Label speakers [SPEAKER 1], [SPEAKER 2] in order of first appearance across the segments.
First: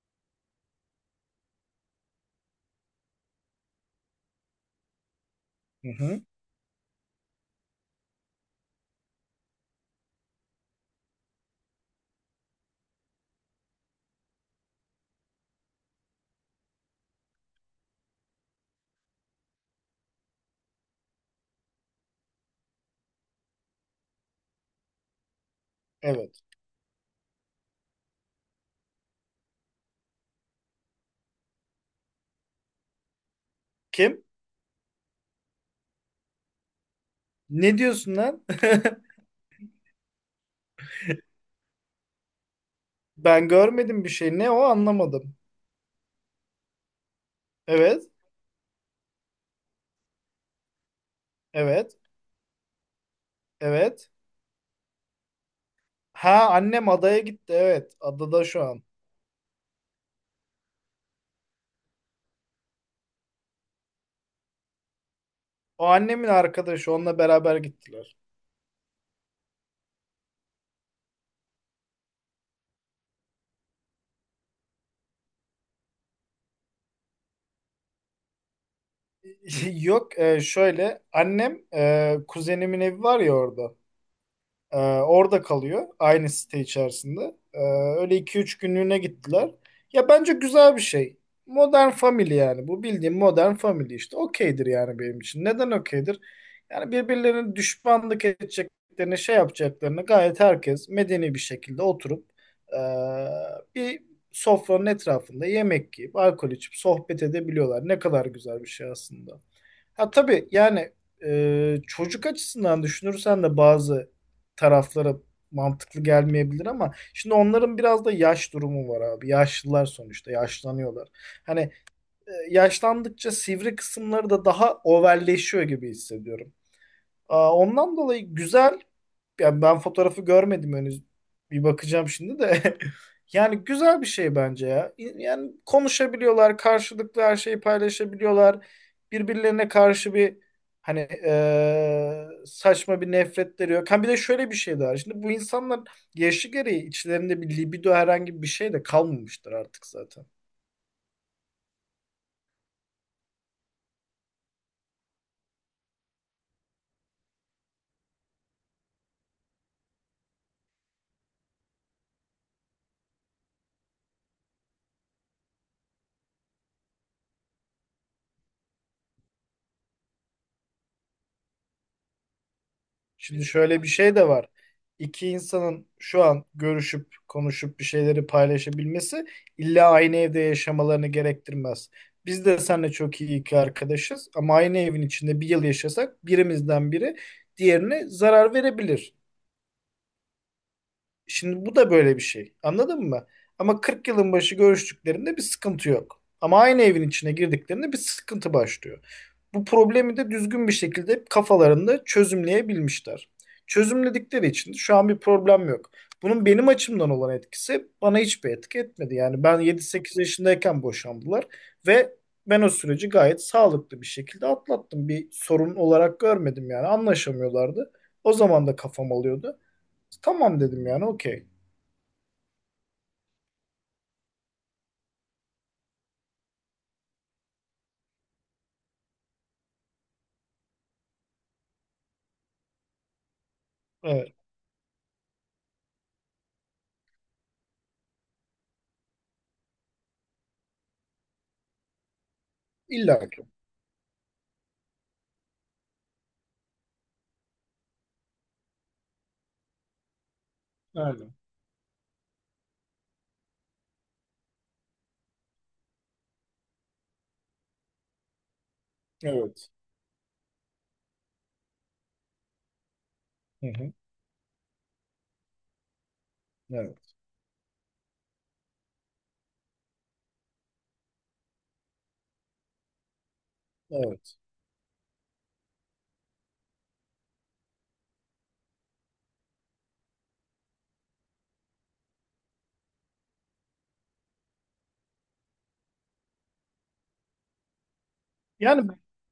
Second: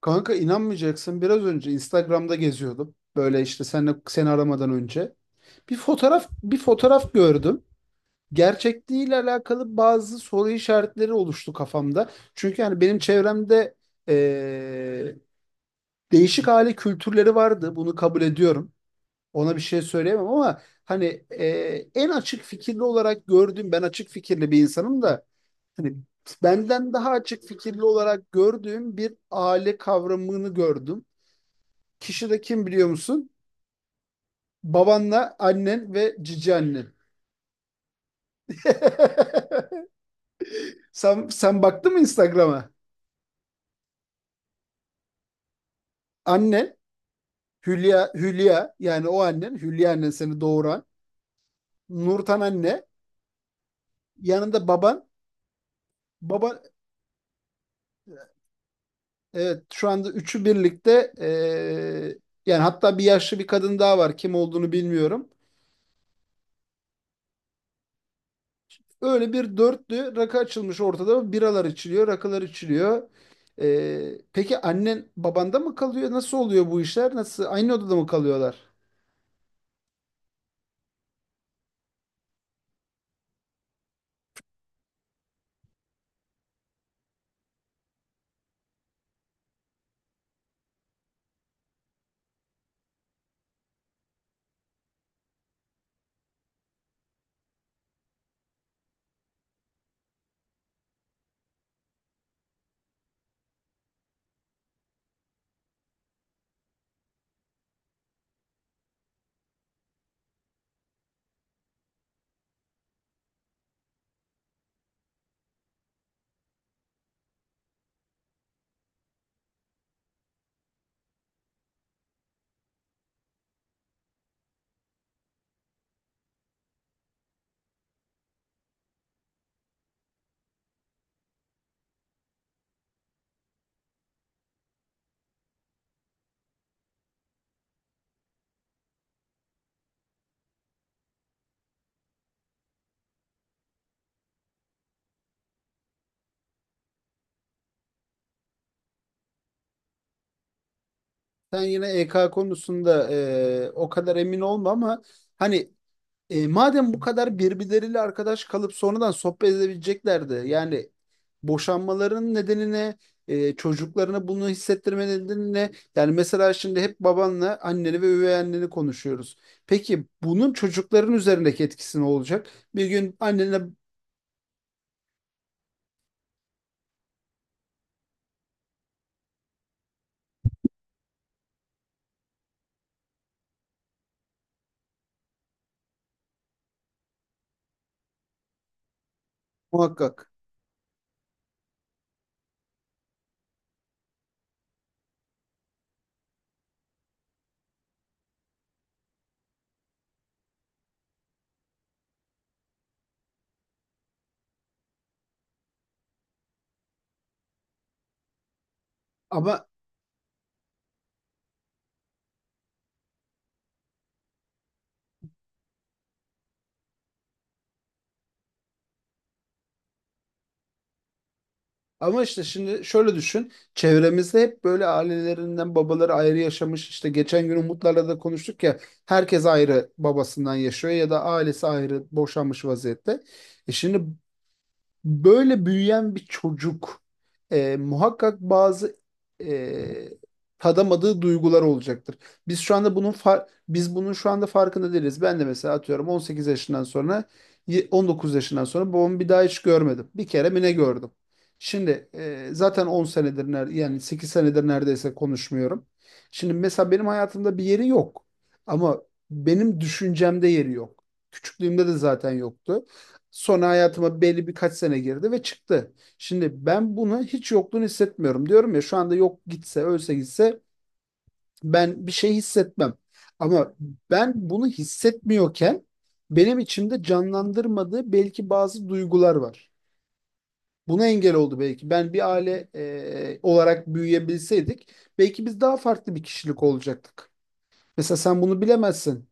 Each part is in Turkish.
[SPEAKER 1] Kanka inanmayacaksın biraz önce Instagram'da geziyordum. Böyle işte sen seni aramadan önce. Bir
[SPEAKER 2] Hı hı.
[SPEAKER 1] fotoğraf bir fotoğraf gördüm. Gerçekliğiyle alakalı bazı soru işaretleri oluştu kafamda. Çünkü yani benim çevremde eee, değişik aile kültürleri vardı. Bunu kabul ediyorum. Ona bir şey söyleyemem ama hani en açık fikirli olarak gördüğüm ben açık fikirli bir insanım da hani
[SPEAKER 2] Evet.
[SPEAKER 1] benden daha açık fikirli olarak gördüğüm bir aile kavramını gördüm. Kişi de kim biliyor musun?
[SPEAKER 2] Kim?
[SPEAKER 1] Babanla annen ve cici annen.
[SPEAKER 2] Ne diyorsun lan?
[SPEAKER 1] Sen baktın mı Instagram'a?
[SPEAKER 2] Ben görmedim bir şey. Ne o anlamadım.
[SPEAKER 1] Annen
[SPEAKER 2] Evet.
[SPEAKER 1] Hülya yani o annen Hülya annen seni doğuran
[SPEAKER 2] Evet.
[SPEAKER 1] Nurten anne
[SPEAKER 2] Evet.
[SPEAKER 1] yanında baban
[SPEAKER 2] Ha,
[SPEAKER 1] baban
[SPEAKER 2] annem adaya gitti. Evet. Adada şu an.
[SPEAKER 1] evet şu anda üçü birlikte yani hatta bir yaşlı bir kadın daha var kim olduğunu bilmiyorum.
[SPEAKER 2] O annemin arkadaşı. Onunla beraber gittiler.
[SPEAKER 1] Öyle bir dörtlü rakı açılmış ortada. Biralar içiliyor, rakılar içiliyor. Peki annen babanda mı kalıyor? Nasıl oluyor bu işler? Nasıl? Aynı odada mı kalıyorlar?
[SPEAKER 2] Yok e, Şöyle. Annem kuzenimin evi var ya orada. Orada kalıyor aynı site içerisinde. Ee, Öyle iki üç günlüğüne gittiler. Ya bence güzel bir şey. Modern Family yani. Bu bildiğim Modern Family işte. Okeydir yani benim için. Neden okeydir? Yani birbirlerine düşmanlık edeceklerini, şey yapacaklarını, gayet herkes medeni bir şekilde oturup ee, bir sofranın etrafında yemek yiyip, alkol içip sohbet edebiliyorlar. Ne kadar güzel bir şey aslında. Ha tabii yani, çocuk açısından düşünürsen de bazı taraflara mantıklı gelmeyebilir ama şimdi onların biraz da yaş durumu var abi. Yaşlılar sonuçta yaşlanıyorlar. Hani yaşlandıkça sivri kısımları da daha overleşiyor gibi hissediyorum. Aa, ondan dolayı güzel. Ya ben fotoğrafı görmedim henüz. Bir bakacağım şimdi de. Yani güzel bir şey bence ya. Yani konuşabiliyorlar, karşılıklı her şeyi paylaşabiliyorlar. Birbirlerine karşı bir saçma bir nefretleri yok. Ha, bir de şöyle bir şey daha. Şimdi bu insanlar yaşı gereği içlerinde bir libido, herhangi bir şey de kalmamıştır artık zaten.
[SPEAKER 1] Sen yine EK konusunda o kadar emin olma ama hani E, madem bu kadar birbirleriyle arkadaş kalıp sonradan sohbet edebileceklerdi. Yani boşanmaların nedenine, çocuklarına bunu hissettirme nedenine. Yani mesela şimdi hep babanla anneni ve üvey anneni konuşuyoruz. Peki bunun çocukların üzerindeki etkisi ne olacak? Bir gün
[SPEAKER 2] Şimdi
[SPEAKER 1] annene
[SPEAKER 2] şöyle bir şey de var. İki insanın şu an görüşüp konuşup bir şeyleri paylaşabilmesi illa aynı evde yaşamalarını gerektirmez. Biz de seninle çok iyi iki arkadaşız ama aynı evin içinde bir yıl yaşasak birimizden biri diğerine zarar verebilir.
[SPEAKER 1] muhakkak.
[SPEAKER 2] Şimdi bu da böyle bir şey. Anladın mı? Ama 40 yılın başı görüştüklerinde bir sıkıntı yok. Ama aynı evin içine girdiklerinde bir sıkıntı başlıyor. Bu problemi de düzgün bir şekilde kafalarında çözümleyebilmişler. Çözümledikleri için de şu an bir problem yok. Bunun benim açımdan olan etkisi, bana hiçbir etki etmedi. Yani ben
[SPEAKER 1] Ama
[SPEAKER 2] 7-8 yaşındayken boşandılar ve ben o süreci gayet sağlıklı bir şekilde atlattım. Bir sorun olarak görmedim, yani anlaşamıyorlardı. O zaman da kafam alıyordu. Tamam dedim yani, okey.
[SPEAKER 1] Ama işte şimdi şöyle düşün. Çevremizde hep böyle ailelerinden babaları ayrı yaşamış. İşte geçen gün Umutlarla da konuştuk ya. Herkes ayrı babasından yaşıyor ya da ailesi ayrı boşanmış vaziyette. E şimdi
[SPEAKER 2] Evet.
[SPEAKER 1] böyle büyüyen bir çocuk muhakkak bazı e, tadamadığı duygular olacaktır. Biz şu anda bunun
[SPEAKER 2] İlla ki.
[SPEAKER 1] biz bunun şu anda farkında değiliz. Ben de mesela atıyorum 18 yaşından sonra 19 yaşından sonra babamı bir daha hiç görmedim. Bir kere mi ne gördüm?
[SPEAKER 2] Yani.
[SPEAKER 1] Şimdi zaten 10 senedir yani 8 senedir neredeyse konuşmuyorum. Şimdi mesela benim hayatımda bir yeri yok. Ama
[SPEAKER 2] Evet.
[SPEAKER 1] benim düşüncemde yeri yok. Küçüklüğümde de zaten yoktu.
[SPEAKER 2] Hı
[SPEAKER 1] Sonra
[SPEAKER 2] hı.
[SPEAKER 1] hayatıma belli birkaç sene girdi ve çıktı. Şimdi ben
[SPEAKER 2] Evet.
[SPEAKER 1] bunu hiç yokluğunu hissetmiyorum. Diyorum ya şu anda yok gitse, ölse gitse ben bir şey hissetmem. Ama ben
[SPEAKER 2] Evet.
[SPEAKER 1] bunu hissetmiyorken benim içimde canlandırmadığı belki bazı duygular var. Buna engel oldu belki. Ben bir aile olarak büyüyebilseydik belki biz daha farklı bir kişilik olacaktık. Mesela sen bunu
[SPEAKER 2] Yani
[SPEAKER 1] bilemezsin.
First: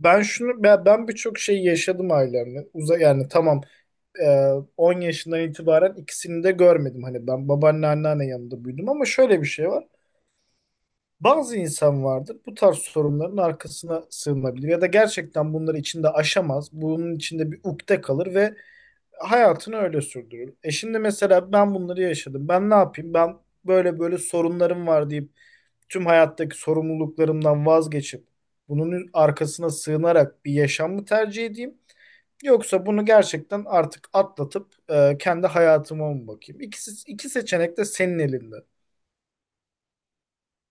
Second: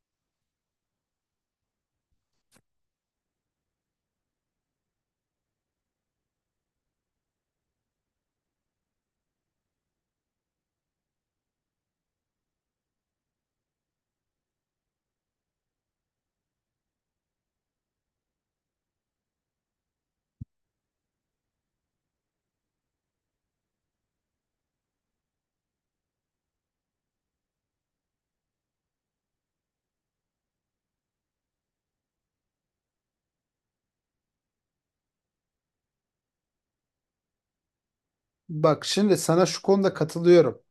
[SPEAKER 2] ben şunu ben, ben birçok şey yaşadım ailemle. Uza yani tamam e, 10 yaşından itibaren ikisini de görmedim. Hani ben babaanne anneanne yanında büyüdüm ama şöyle bir şey var. Bazı insan vardır, bu tarz sorunların arkasına sığınabilir ya da gerçekten bunları içinde aşamaz. Bunun içinde bir ukde kalır ve hayatını öyle sürdürür. E şimdi mesela ben bunları yaşadım. Ben ne yapayım? Ben böyle böyle sorunlarım var deyip tüm hayattaki sorumluluklarımdan vazgeçip bunun arkasına sığınarak bir yaşam mı tercih edeyim? Yoksa bunu gerçekten artık atlatıp kendi hayatıma mı bakayım? İki seçenek de senin elinde.
[SPEAKER 1] Bak şimdi sana şu konuda katılıyorum.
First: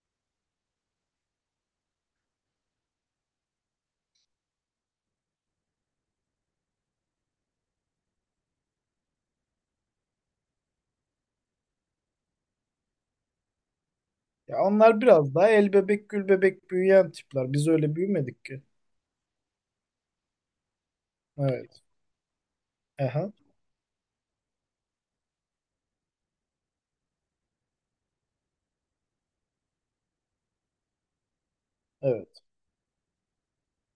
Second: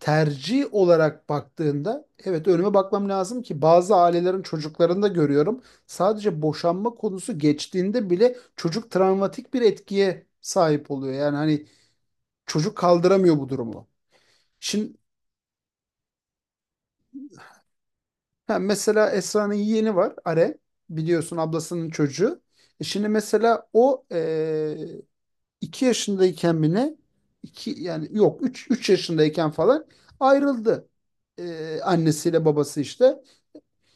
[SPEAKER 1] Tercih olarak baktığında evet önüme bakmam lazım ki bazı ailelerin çocuklarını da görüyorum. Sadece boşanma konusu geçtiğinde bile çocuk travmatik bir etkiye sahip oluyor. Yani hani çocuk kaldıramıyor bu durumu.
[SPEAKER 2] Ya
[SPEAKER 1] Şimdi
[SPEAKER 2] onlar biraz daha el bebek gül bebek büyüyen tipler. Biz öyle büyümedik
[SPEAKER 1] ha,
[SPEAKER 2] ki.
[SPEAKER 1] mesela Esra'nın yeğeni var Are biliyorsun
[SPEAKER 2] Evet.
[SPEAKER 1] ablasının çocuğu. E şimdi
[SPEAKER 2] Aha.
[SPEAKER 1] mesela o iki yaşındayken mi ne? İki, yani yok üç yaşındayken falan ayrıldı. E,
[SPEAKER 2] Evet.
[SPEAKER 1] annesiyle babası işte.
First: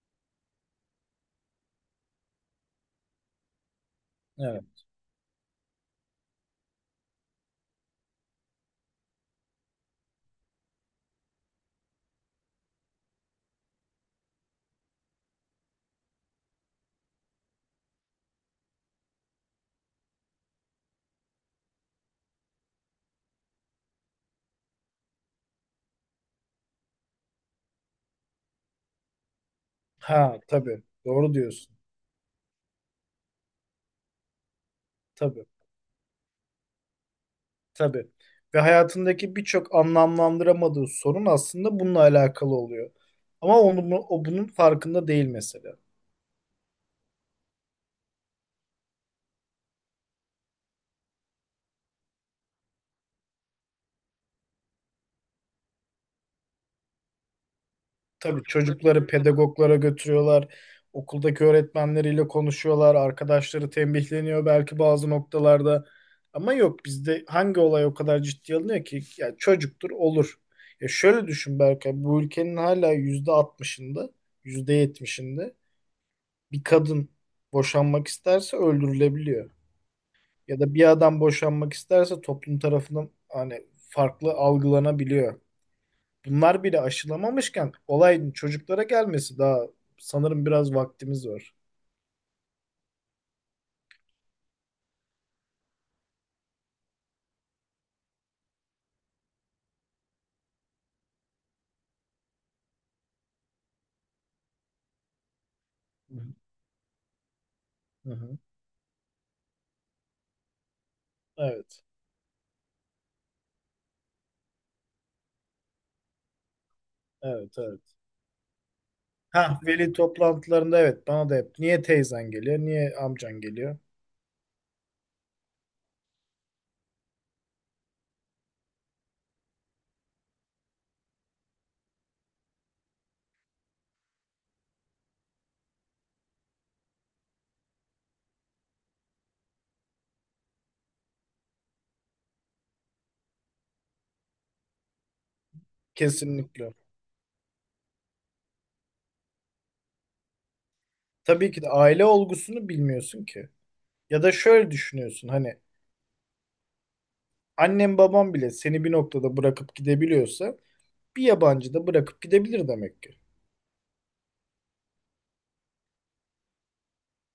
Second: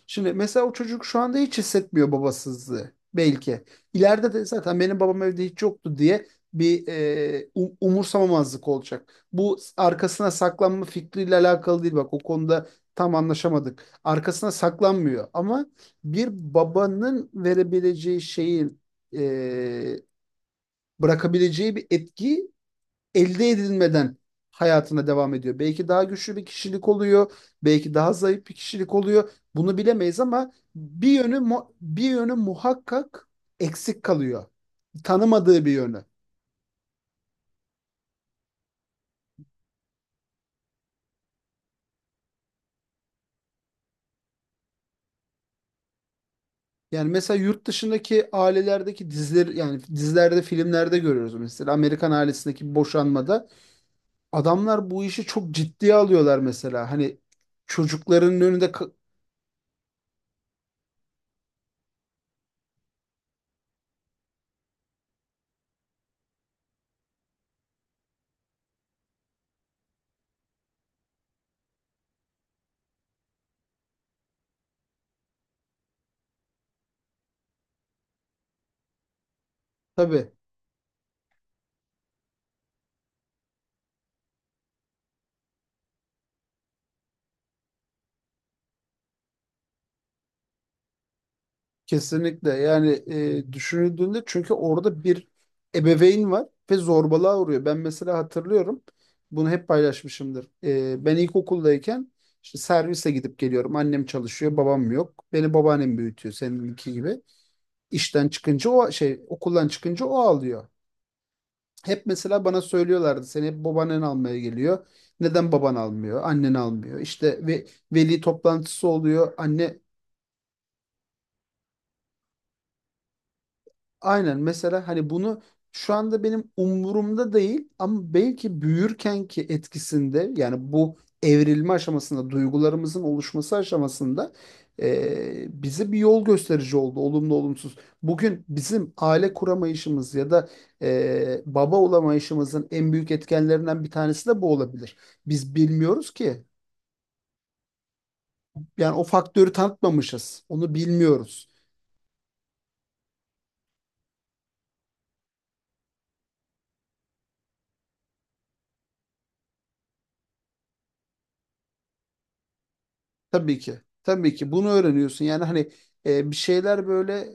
[SPEAKER 1] Şimdi mesela o çocuk şu anda hiç hissetmiyor babasızlığı belki. İleride de
[SPEAKER 2] Evet.
[SPEAKER 1] zaten benim babam evde hiç yoktu diye bir umursamamazlık olacak. Bu arkasına saklanma fikriyle alakalı değil bak o konuda tam anlaşamadık. Arkasına saklanmıyor ama bir babanın verebileceği şeyin e, bırakabileceği bir etki elde edilmeden hayatına devam ediyor. Belki daha güçlü bir kişilik oluyor, belki daha zayıf bir kişilik oluyor. Bunu bilemeyiz
[SPEAKER 2] Ha
[SPEAKER 1] ama
[SPEAKER 2] tabii. Doğru diyorsun.
[SPEAKER 1] bir yönü muhakkak eksik kalıyor.
[SPEAKER 2] Tabii.
[SPEAKER 1] Tanımadığı bir yönü.
[SPEAKER 2] Tabii. Ve hayatındaki birçok anlamlandıramadığı sorun aslında bununla alakalı oluyor. Ama o bunun farkında değil mesela.
[SPEAKER 1] Yani mesela yurt dışındaki ailelerdeki diziler yani dizilerde, filmlerde görüyoruz mesela Amerikan ailesindeki boşanmada adamlar bu işi çok ciddiye alıyorlar mesela. Hani çocukların
[SPEAKER 2] Tabii
[SPEAKER 1] önünde
[SPEAKER 2] çocukları pedagoglara götürüyorlar. Okuldaki öğretmenleriyle konuşuyorlar. Arkadaşları tembihleniyor belki bazı noktalarda. Ama yok, bizde hangi olay o kadar ciddiye alınıyor ki? Ya çocuktur olur. Ya şöyle düşün Berkay. Bu ülkenin hala %60'ında, %70'inde bir kadın boşanmak isterse öldürülebiliyor.
[SPEAKER 1] tabii.
[SPEAKER 2] Ya da bir adam boşanmak isterse toplum tarafından hani farklı algılanabiliyor. Bunlar bile aşılamamışken olayın çocuklara gelmesi daha, sanırım biraz vaktimiz var.
[SPEAKER 1] Kesinlikle yani düşünüldüğünde çünkü orada bir ebeveyn var ve zorbalığa uğruyor. Ben mesela hatırlıyorum bunu hep paylaşmışımdır. E, ben ilkokuldayken işte servise gidip geliyorum. Annem çalışıyor, babam yok. Beni babaannem
[SPEAKER 2] Hı hı.
[SPEAKER 1] büyütüyor seninki gibi.
[SPEAKER 2] Hı
[SPEAKER 1] İşten
[SPEAKER 2] hı.
[SPEAKER 1] çıkınca o şey okuldan çıkınca o ağlıyor.
[SPEAKER 2] Evet.
[SPEAKER 1] Hep mesela bana söylüyorlardı seni hep babaannen almaya geliyor. Neden baban almıyor, annen almıyor? İşte
[SPEAKER 2] Evet,
[SPEAKER 1] ve
[SPEAKER 2] evet.
[SPEAKER 1] veli toplantısı oluyor.
[SPEAKER 2] Ha,
[SPEAKER 1] Anne
[SPEAKER 2] veli toplantılarında evet, bana da hep niye teyzen geliyor, niye amcan geliyor?
[SPEAKER 1] aynen mesela hani bunu şu anda benim umurumda değil ama belki büyürkenki etkisinde yani bu evrilme aşamasında duygularımızın oluşması aşamasında bize bir yol gösterici oldu olumlu olumsuz. Bugün bizim aile kuramayışımız ya da baba olamayışımızın en büyük etkenlerinden bir tanesi de bu olabilir. Biz bilmiyoruz ki
[SPEAKER 2] Kesinlikle.
[SPEAKER 1] yani o faktörü tanıtmamışız onu bilmiyoruz.
[SPEAKER 2] Tabii ki de aile olgusunu bilmiyorsun ki. Ya da şöyle düşünüyorsun, hani annem babam bile seni bir noktada bırakıp gidebiliyorsa bir yabancı da bırakıp gidebilir demek ki.
[SPEAKER 1] Tabii ki. Tabii ki bunu öğreniyorsun. Yani hani bir şeyler böyle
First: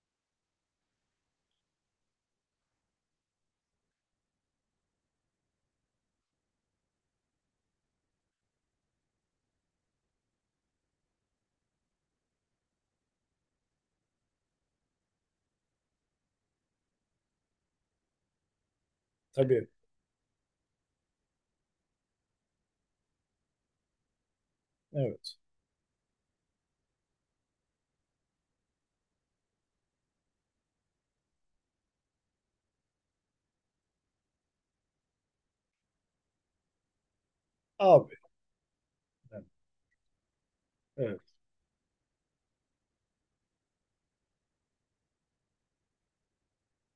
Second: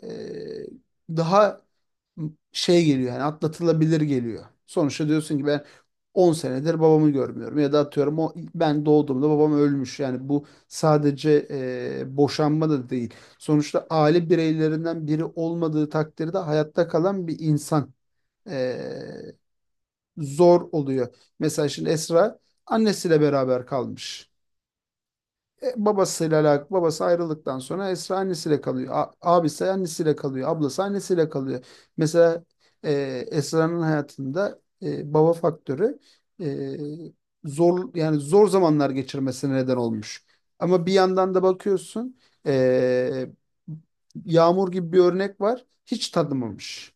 [SPEAKER 1] daha geliyor yani atlatılabilir geliyor. Sonuçta diyorsun ki ben 10 senedir babamı görmüyorum ya da atıyorum o ben doğduğumda babam ölmüş. Yani bu sadece boşanma da değil. Sonuçta aile bireylerinden biri olmadığı takdirde hayatta kalan bir insan e,
[SPEAKER 2] Tabii.
[SPEAKER 1] zor oluyor. Mesela şimdi Esra annesiyle beraber kalmış
[SPEAKER 2] Evet.
[SPEAKER 1] babasıyla alakalı. Babası ayrıldıktan sonra Esra annesiyle kalıyor. Abisi annesiyle kalıyor. Ablası annesiyle kalıyor. Mesela e, Esra'nın hayatında baba faktörü e, zor
[SPEAKER 2] Abi.
[SPEAKER 1] yani zor zamanlar
[SPEAKER 2] Yani.
[SPEAKER 1] geçirmesine neden olmuş. Ama bir
[SPEAKER 2] Evet.
[SPEAKER 1] yandan da bakıyorsun e, Yağmur gibi bir örnek var. Hiç tanımamış.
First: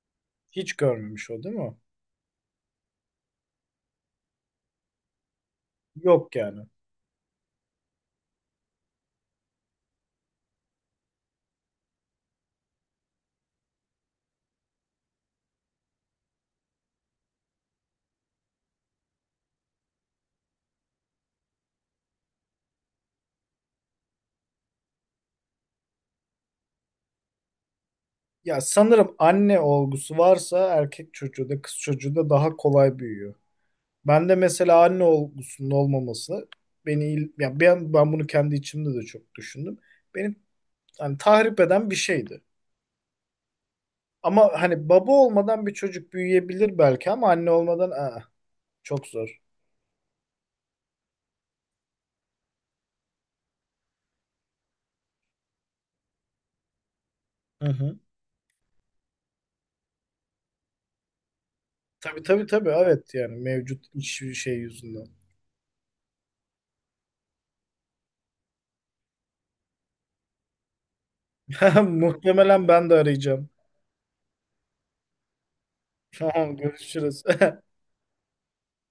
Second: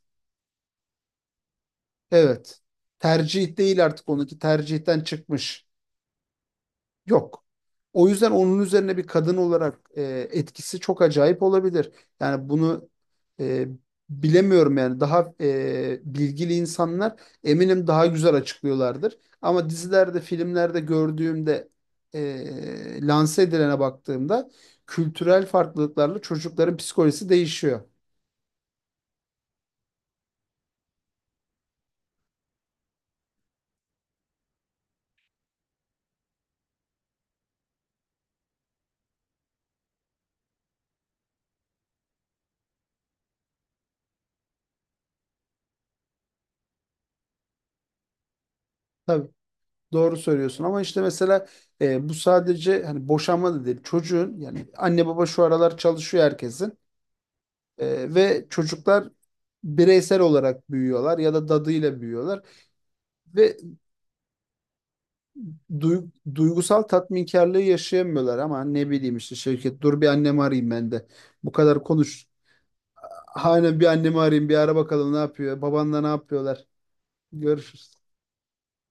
[SPEAKER 2] Hiç görmemiş, o değil mi?
[SPEAKER 1] Evet. Tercih değil artık onunki tercihten çıkmış.
[SPEAKER 2] Yok yani.
[SPEAKER 1] Yok. O yüzden onun üzerine bir kadın olarak etkisi çok acayip olabilir. Yani bunu e, bilemiyorum yani daha bilgili insanlar eminim daha güzel açıklıyorlardır. Ama dizilerde, filmlerde gördüğümde lanse edilene baktığımda kültürel farklılıklarla çocukların psikolojisi değişiyor.
[SPEAKER 2] Ya sanırım anne olgusu varsa erkek çocuğu da kız çocuğu da daha kolay büyüyor. Ben de mesela anne olgusunun olmaması beni ya ben bunu kendi içimde de çok düşündüm. Beni hani tahrip eden bir şeydi. Ama hani baba olmadan bir çocuk büyüyebilir belki ama anne olmadan aa, çok
[SPEAKER 1] Tabii
[SPEAKER 2] zor.
[SPEAKER 1] doğru söylüyorsun ama işte mesela bu sadece hani boşanma da değil çocuğun yani anne baba şu aralar çalışıyor herkesin.
[SPEAKER 2] Hı hı.
[SPEAKER 1] Ve çocuklar bireysel olarak büyüyorlar ya da dadıyla
[SPEAKER 2] Tabii
[SPEAKER 1] büyüyorlar
[SPEAKER 2] tabii tabii, evet, yani
[SPEAKER 1] ve
[SPEAKER 2] mevcut iş şey yüzünden.
[SPEAKER 1] duygusal tatminkarlığı yaşayamıyorlar ama ne bileyim işte Şevket dur bir annemi arayayım ben de. Bu kadar konuş.
[SPEAKER 2] Muhtemelen ben de arayacağım.
[SPEAKER 1] Hani bir annemi arayayım bir ara bakalım ne yapıyor. Babanla ne
[SPEAKER 2] Tamam
[SPEAKER 1] yapıyorlar.
[SPEAKER 2] görüşürüz.
[SPEAKER 1] Görüşürüz.